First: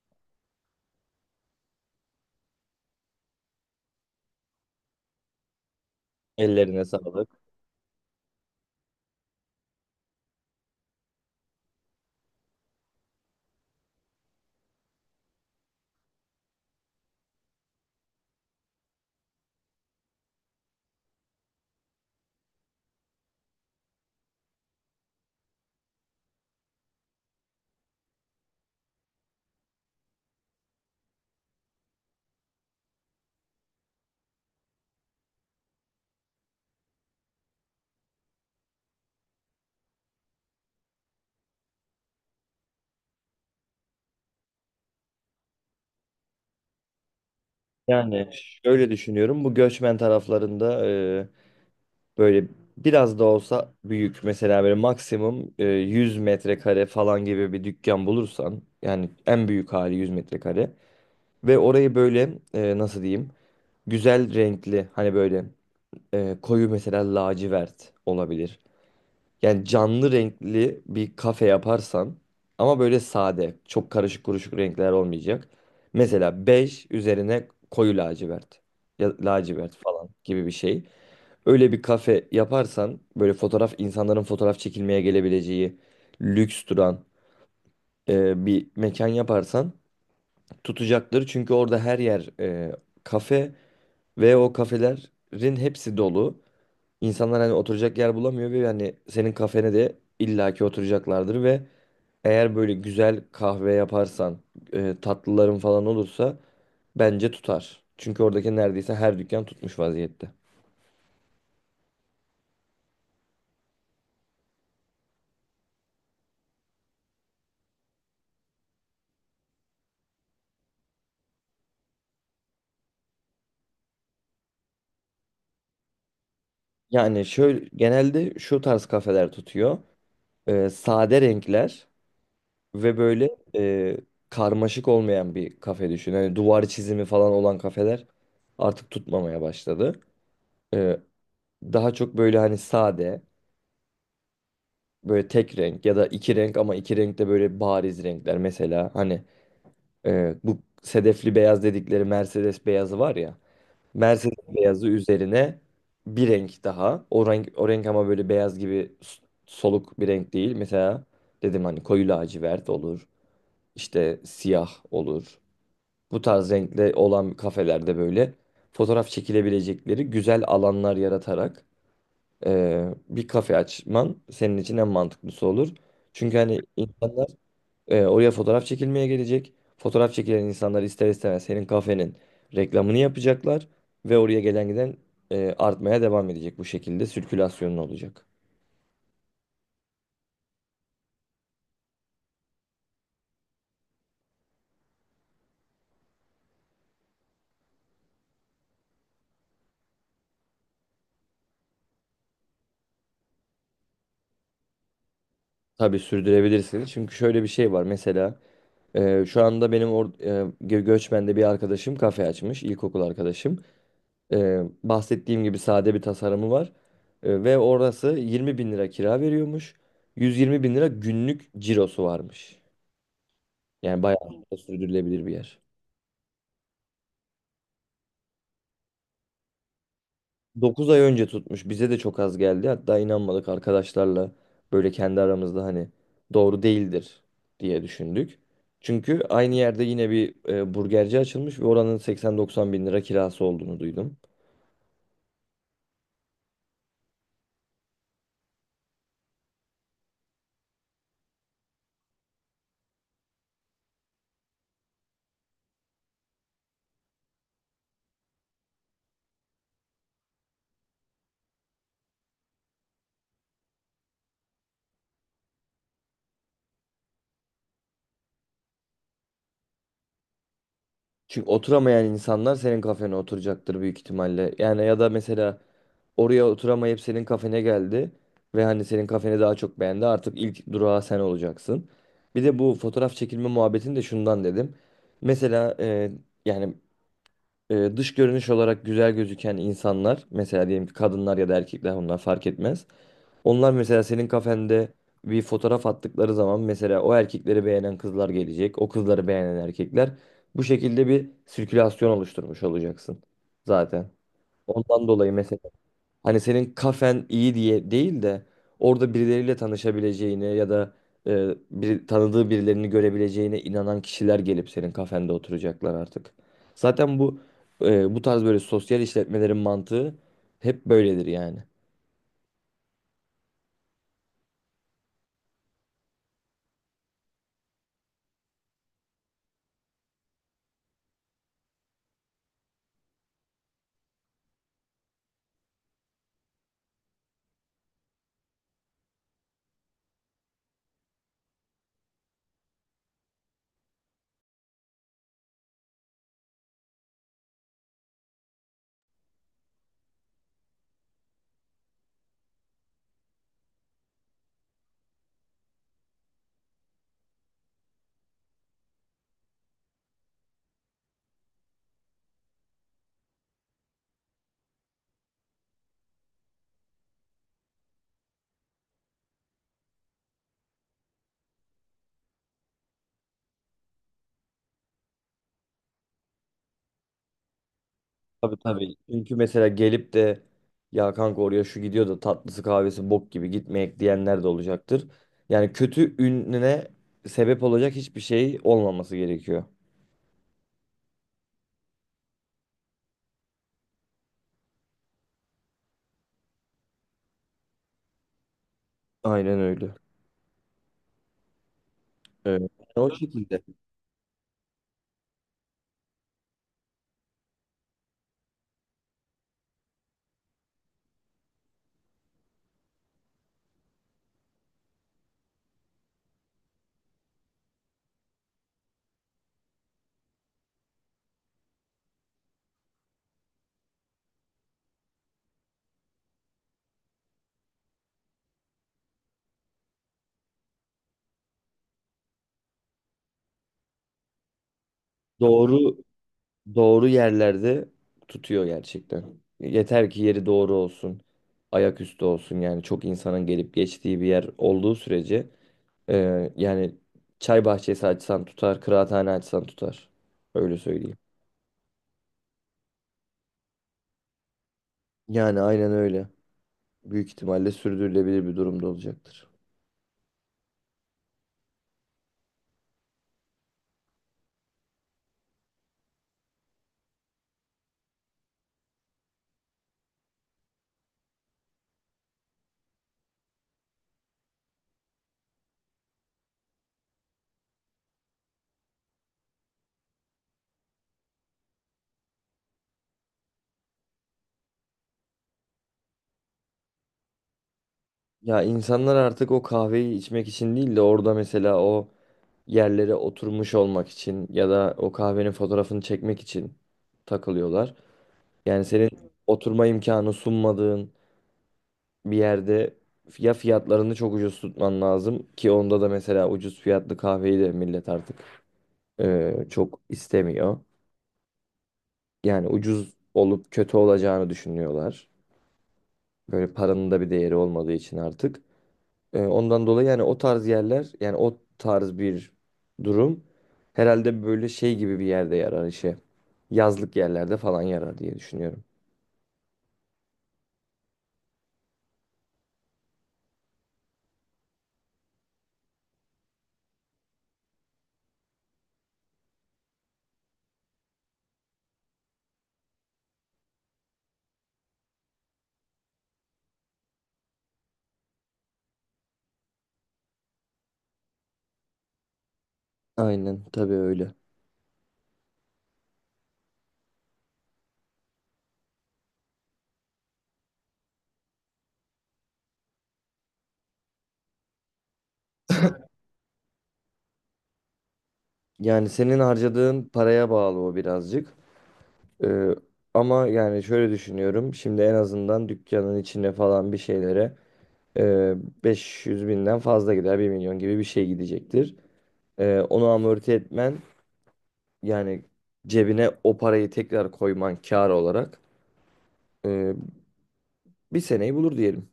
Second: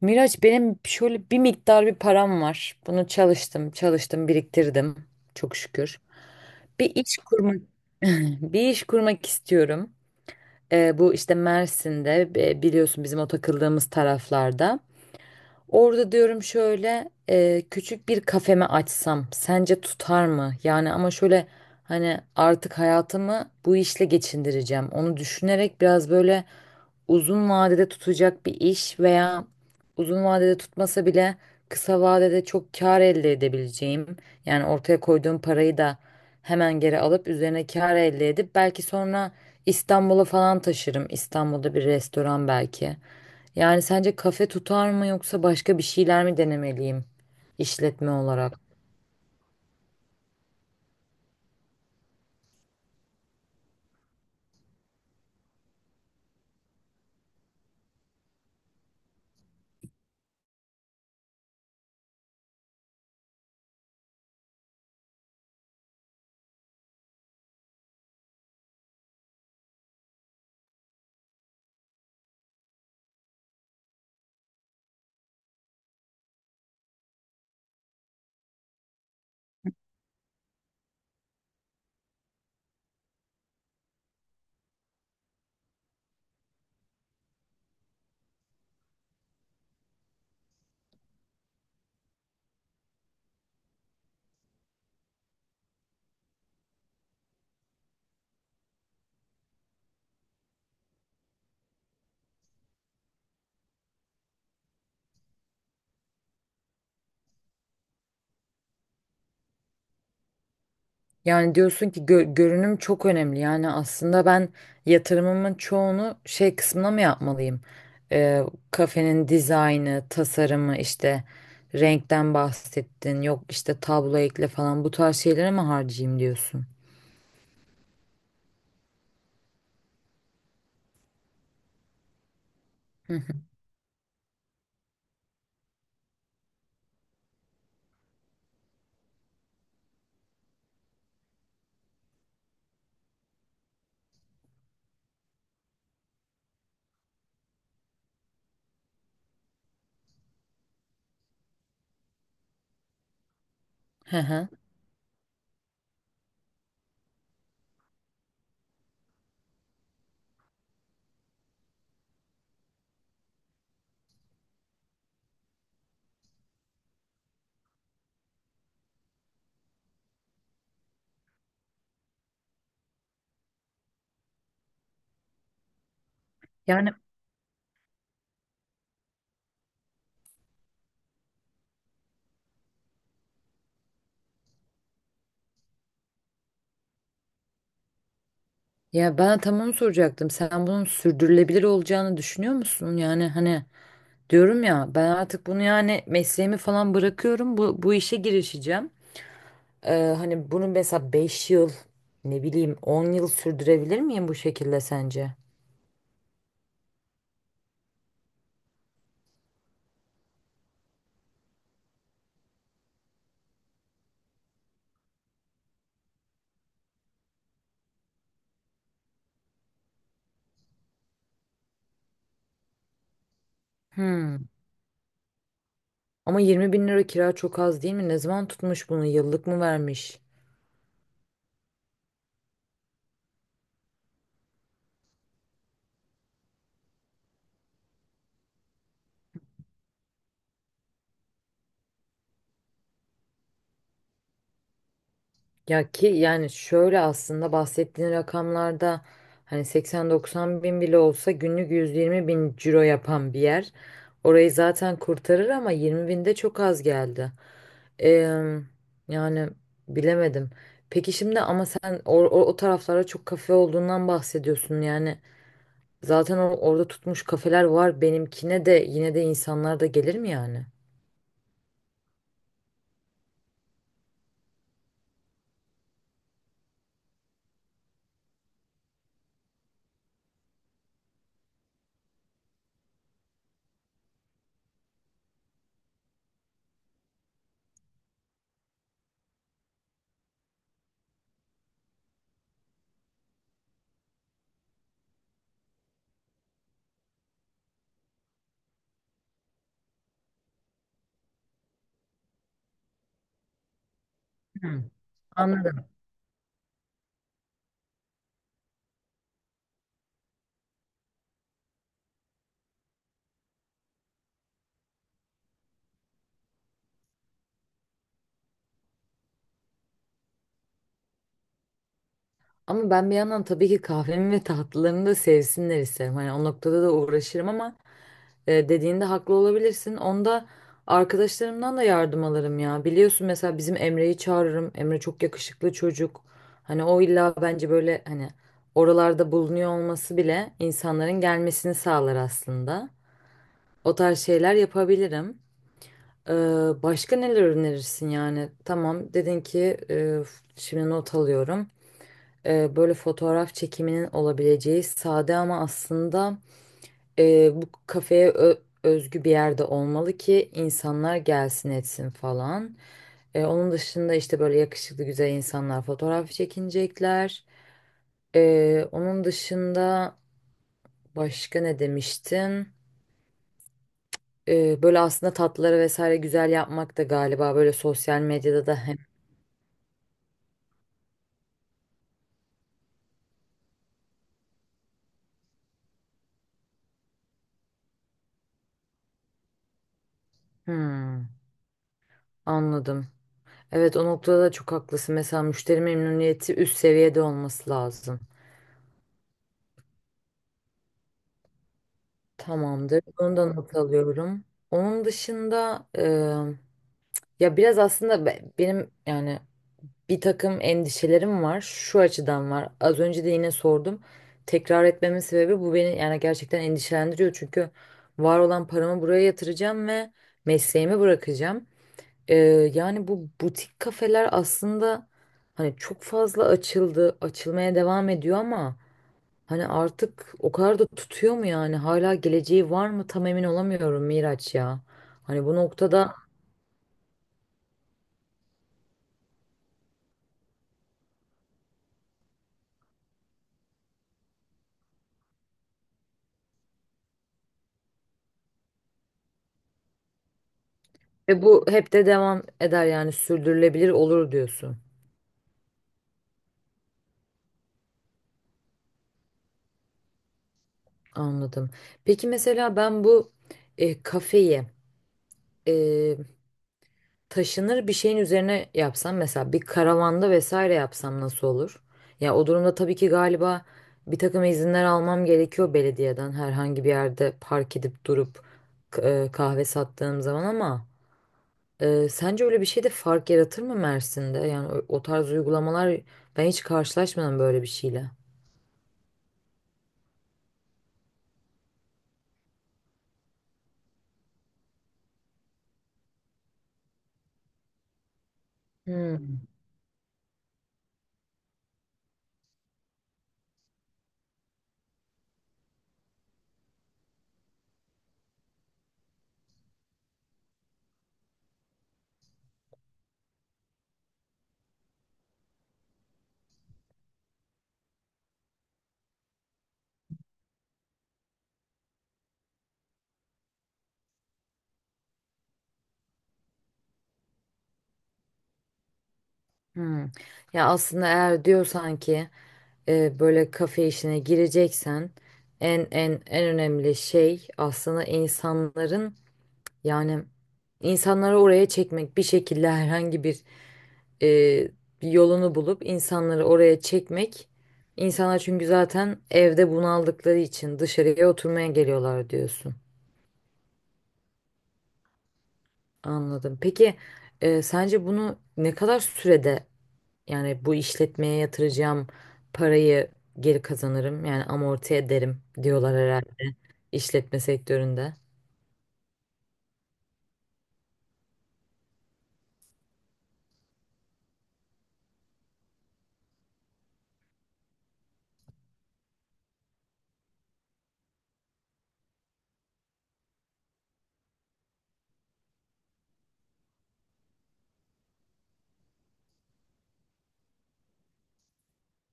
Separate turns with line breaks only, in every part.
Miraç benim şöyle bir miktar bir param var. Bunu çalıştım, çalıştım, biriktirdim. Çok şükür.
Ellerine
Bir iş
sağlık.
kurmak bir iş kurmak istiyorum. Bu işte Mersin'de biliyorsun bizim o takıldığımız taraflarda. Orada diyorum şöyle küçük bir kafeme açsam sence tutar mı? Yani ama şöyle hani artık hayatımı bu işle geçindireceğim. Onu düşünerek biraz böyle uzun vadede tutacak bir iş veya uzun vadede tutmasa bile kısa vadede çok kar elde edebileceğim. Yani ortaya koyduğum parayı da hemen geri alıp üzerine kar elde edip belki sonra İstanbul'a falan taşırım. İstanbul'da bir restoran belki. Yani sence kafe tutar mı yoksa başka bir şeyler mi denemeliyim işletme
Yani
olarak?
şöyle düşünüyorum. Bu göçmen taraflarında böyle biraz da olsa büyük mesela böyle maksimum 100 metrekare falan gibi bir dükkan bulursan yani en büyük hali 100 metrekare ve orayı böyle nasıl diyeyim güzel renkli hani böyle koyu mesela lacivert olabilir. Yani canlı renkli bir kafe yaparsan ama böyle sade, çok karışık kuruşuk renkler olmayacak. Mesela bej üzerine koyu lacivert ya lacivert falan gibi bir şey. Öyle bir kafe yaparsan böyle fotoğraf insanların fotoğraf çekilmeye gelebileceği lüks duran bir mekan yaparsan tutacaktır. Çünkü orada her yer kafe ve o kafelerin hepsi dolu. İnsanlar hani oturacak yer bulamıyor ve yani senin kafene de illaki oturacaklardır ve eğer böyle güzel kahve yaparsan, tatlıların falan olursa bence tutar. Çünkü oradaki neredeyse her dükkan tutmuş vaziyette.
Yani diyorsun ki görünüm çok önemli. Yani aslında ben yatırımımın çoğunu şey kısmına mı yapmalıyım? Ee, kafenin dizaynı, tasarımı, işte renkten bahsettin. Yok işte tablo ekle falan, bu tarz şeylere mi harcayayım diyorsun?
Yani şöyle genelde şu tarz kafeler tutuyor. Sade renkler ve
Hı hı.
böyle e, karmaşık olmayan bir kafe düşün. Hani duvar çizimi falan olan kafeler artık tutmamaya başladı. E, Daha çok böyle hani sade. Böyle tek renk ya da iki renk ama iki renk de böyle bariz renkler. Mesela hani bu sedefli beyaz dedikleri Mercedes beyazı var ya.
Hı
Mercedes
hı.
beyazı üzerine bir renk daha. O renk, o renk ama böyle beyaz gibi soluk bir renk değil. Mesela dedim hani koyu lacivert olur. işte siyah olur. Bu tarz renkli olan kafelerde böyle fotoğraf çekilebilecekleri güzel alanlar yaratarak bir kafe açman senin için en mantıklısı olur. Çünkü hani
Yani
insanlar oraya fotoğraf çekilmeye gelecek. Fotoğraf çekilen insanlar ister istemez senin kafenin reklamını yapacaklar ve oraya gelen giden artmaya devam edecek bu şekilde sirkülasyonun olacak.
ya ben tam onu soracaktım. Sen bunun sürdürülebilir olacağını düşünüyor musun? Yani hani, diyorum ya, ben artık bunu, yani mesleğimi falan bırakıyorum, bu işe girişeceğim. Hani bunu mesela 5 yıl, ne bileyim 10 yıl sürdürebilir miyim bu şekilde sence?
Tabii sürdürebilirsin. Çünkü şöyle bir şey var. Mesela şu anda benim Göçmen'de bir arkadaşım kafe açmış, ilkokul arkadaşım. Bahsettiğim gibi sade bir tasarımı var. Ve orası 20 bin lira kira veriyormuş. 120 bin lira günlük cirosu varmış. Yani
Hmm.
bayağı da sürdürülebilir bir yer.
Ama 20 bin lira kira çok az değil mi? Ne zaman tutmuş bunu? Yıllık mı vermiş?
9 ay önce tutmuş. Bize de çok az geldi. Hatta inanmadık arkadaşlarla böyle kendi aramızda hani doğru değildir diye düşündük. Çünkü aynı yerde yine bir burgerci açılmış ve oranın 80-90 bin lira kirası olduğunu duydum.
Ya ki yani şöyle, aslında bahsettiğin rakamlarda hani 80-90 bin bile olsa günlük 120 bin ciro yapan bir yer. Orayı zaten kurtarır, ama 20 bin de çok az geldi. Eee, yani bilemedim. Peki şimdi ama sen o taraflara çok kafe olduğundan bahsediyorsun yani. Zaten orada tutmuş kafeler var, benimkine de yine de insanlar da gelir mi yani?
Çünkü oturamayan insanlar senin kafene oturacaktır büyük ihtimalle. Yani ya da mesela oraya oturamayıp senin kafene geldi ve hani senin kafeni daha çok beğendi. Artık ilk durağı sen olacaksın. Bir de bu fotoğraf çekilme muhabbetini de şundan dedim. Mesela yani dış görünüş olarak güzel gözüken insanlar mesela diyelim ki kadınlar ya da erkekler onlar fark etmez. Onlar mesela senin kafende bir fotoğraf attıkları zaman mesela o erkekleri beğenen kızlar gelecek. O kızları beğenen erkekler. Bu şekilde bir sirkülasyon oluşturmuş olacaksın zaten.
Hı.
Ondan dolayı mesela
Anladım.
hani senin kafen iyi diye değil de orada birileriyle tanışabileceğine ya da tanıdığı birilerini görebileceğine inanan kişiler gelip senin kafende oturacaklar artık. Zaten bu tarz böyle sosyal işletmelerin mantığı hep böyledir yani.
Ama ben bir yandan tabii ki kahvemi ve tatlılarını da sevsinler isterim. Hani o noktada da uğraşırım, ama dediğinde haklı olabilirsin. Onda arkadaşlarımdan da yardım alırım ya. Biliyorsun, mesela bizim Emre'yi çağırırım. Emre çok yakışıklı çocuk. Hani o illa bence böyle hani oralarda bulunuyor olması bile insanların gelmesini sağlar aslında. O tarz şeyler yapabilirim. Ee, başka neler önerirsin yani? Tamam, dedin ki şimdi not alıyorum, böyle fotoğraf çekiminin olabileceği sade, ama aslında bu kafeye özgü bir yerde olmalı ki insanlar gelsin etsin falan. Onun dışında işte böyle yakışıklı güzel insanlar fotoğraf çekinecekler. Onun dışında başka ne demiştin? Böyle aslında tatlıları vesaire güzel yapmak da galiba böyle sosyal
Tabii
medyada da
tabii.
hem...
Çünkü mesela gelip de ya kanka oraya şu gidiyor da tatlısı kahvesi bok gibi gitmeyek diyenler de olacaktır. Yani kötü ününe sebep olacak hiçbir şey olmaması gerekiyor.
Hmm, anladım. Evet, o noktada da çok haklısın. Mesela müşteri memnuniyeti üst seviyede olması lazım.
Aynen öyle. Evet.
Tamamdır.
O
Bunu da
şekilde.
not alıyorum. Onun dışında ya biraz aslında benim yani bir takım endişelerim var. Şu açıdan var. Az önce de yine sordum. Tekrar etmemin sebebi bu, beni yani gerçekten endişelendiriyor. Çünkü var olan paramı buraya yatıracağım ve mesleğimi bırakacağım. E, yani bu butik kafeler aslında, hani çok fazla açıldı, açılmaya devam ediyor ama, hani artık o kadar da tutuyor mu yani? Hala geleceği var mı? Tam emin olamıyorum Miraç ya. Hani bu
Doğru
noktada
doğru yerlerde tutuyor gerçekten. Yeter ki yeri doğru olsun. Ayaküstü olsun yani çok insanın gelip geçtiği bir yer olduğu sürece yani çay bahçesi açsan tutar, kıraathane açsan tutar. Öyle söyleyeyim.
ve bu hep de devam eder yani, sürdürülebilir olur diyorsun.
Yani aynen öyle. Büyük ihtimalle sürdürülebilir bir durumda olacaktır.
Anladım. Peki mesela ben bu kafeyi e, taşınır bir şeyin üzerine yapsam, mesela bir karavanda vesaire yapsam nasıl olur? Ya o durumda tabii ki galiba bir takım izinler almam gerekiyor belediyeden, herhangi bir yerde park edip durup kahve sattığım zaman, ama sence öyle bir şey de fark yaratır mı Mersin'de? Yani o, o tarz uygulamalar, ben hiç karşılaşmadım böyle bir şeyle.
Ya insanlar artık o kahveyi içmek için değil de orada mesela o yerlere oturmuş olmak için ya da o kahvenin fotoğrafını çekmek için takılıyorlar. Yani senin
Hmm,
oturma imkanı sunmadığın bir yerde ya fiyatlarını çok ucuz tutman lazım ki onda da mesela ucuz fiyatlı kahveyi de millet artık çok istemiyor. Yani ucuz olup kötü olacağını düşünüyorlar. Böyle paranın da bir değeri olmadığı için artık. Ondan dolayı yani o tarz yerler yani o tarz bir durum herhalde böyle şey gibi bir yerde yarar işe. Yazlık yerlerde falan yarar diye düşünüyorum.
hmm. Ya aslında eğer diyorsan ki böyle kafe işine gireceksen, en en en önemli şey aslında insanların, yani insanları oraya çekmek, bir şekilde herhangi bir e, bir yolunu bulup insanları oraya çekmek. İnsanlar çünkü zaten evde bunaldıkları için dışarıya oturmaya geliyorlar diyorsun.
Aynen tabii öyle.
Anladım. Peki sence bunu ne kadar sürede, yani bu işletmeye yatıracağım parayı geri kazanırım, yani amorti ederim diyorlar herhalde işletme sektöründe.
Yani senin harcadığın paraya bağlı o birazcık. Ee, Ama yani şöyle düşünüyorum. Şimdi en azından dükkanın içine falan bir şeylere e, 500 binden fazla gider bir milyon gibi bir şey gidecektir. Onu amorti etmen yani cebine o parayı tekrar koyman kar olarak e, bir seneyi bulur diyelim.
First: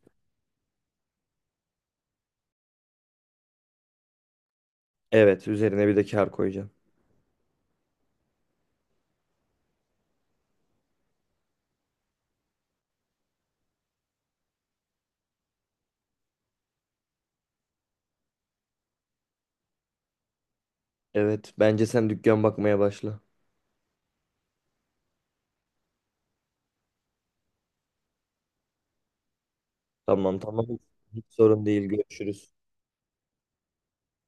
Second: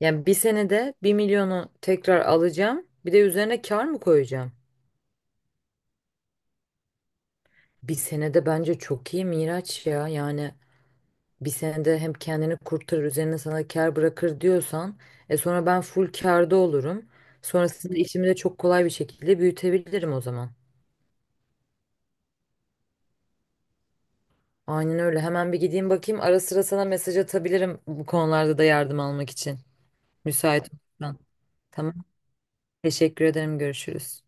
Yani bir senede 1 milyonu tekrar alacağım, bir de üzerine kar mı koyacağım?
Evet, üzerine bir de kar koyacağım.
Bir senede bence çok iyi Miraç ya, yani bir senede hem kendini kurtarır, üzerine sana kar bırakır diyorsan, sonra ben full karda olurum. Sonrasında işimi de çok kolay bir şekilde büyütebilirim o zaman.
Evet, bence sen dükkan bakmaya başla.
Aynen öyle. Hemen bir gideyim bakayım. Ara sıra sana mesaj atabilirim bu konularda da yardım almak için.
Tamam tamam.
Müsait olursan.
Hiç sorun değil.
Tamam.
Görüşürüz.
Teşekkür ederim. Görüşürüz.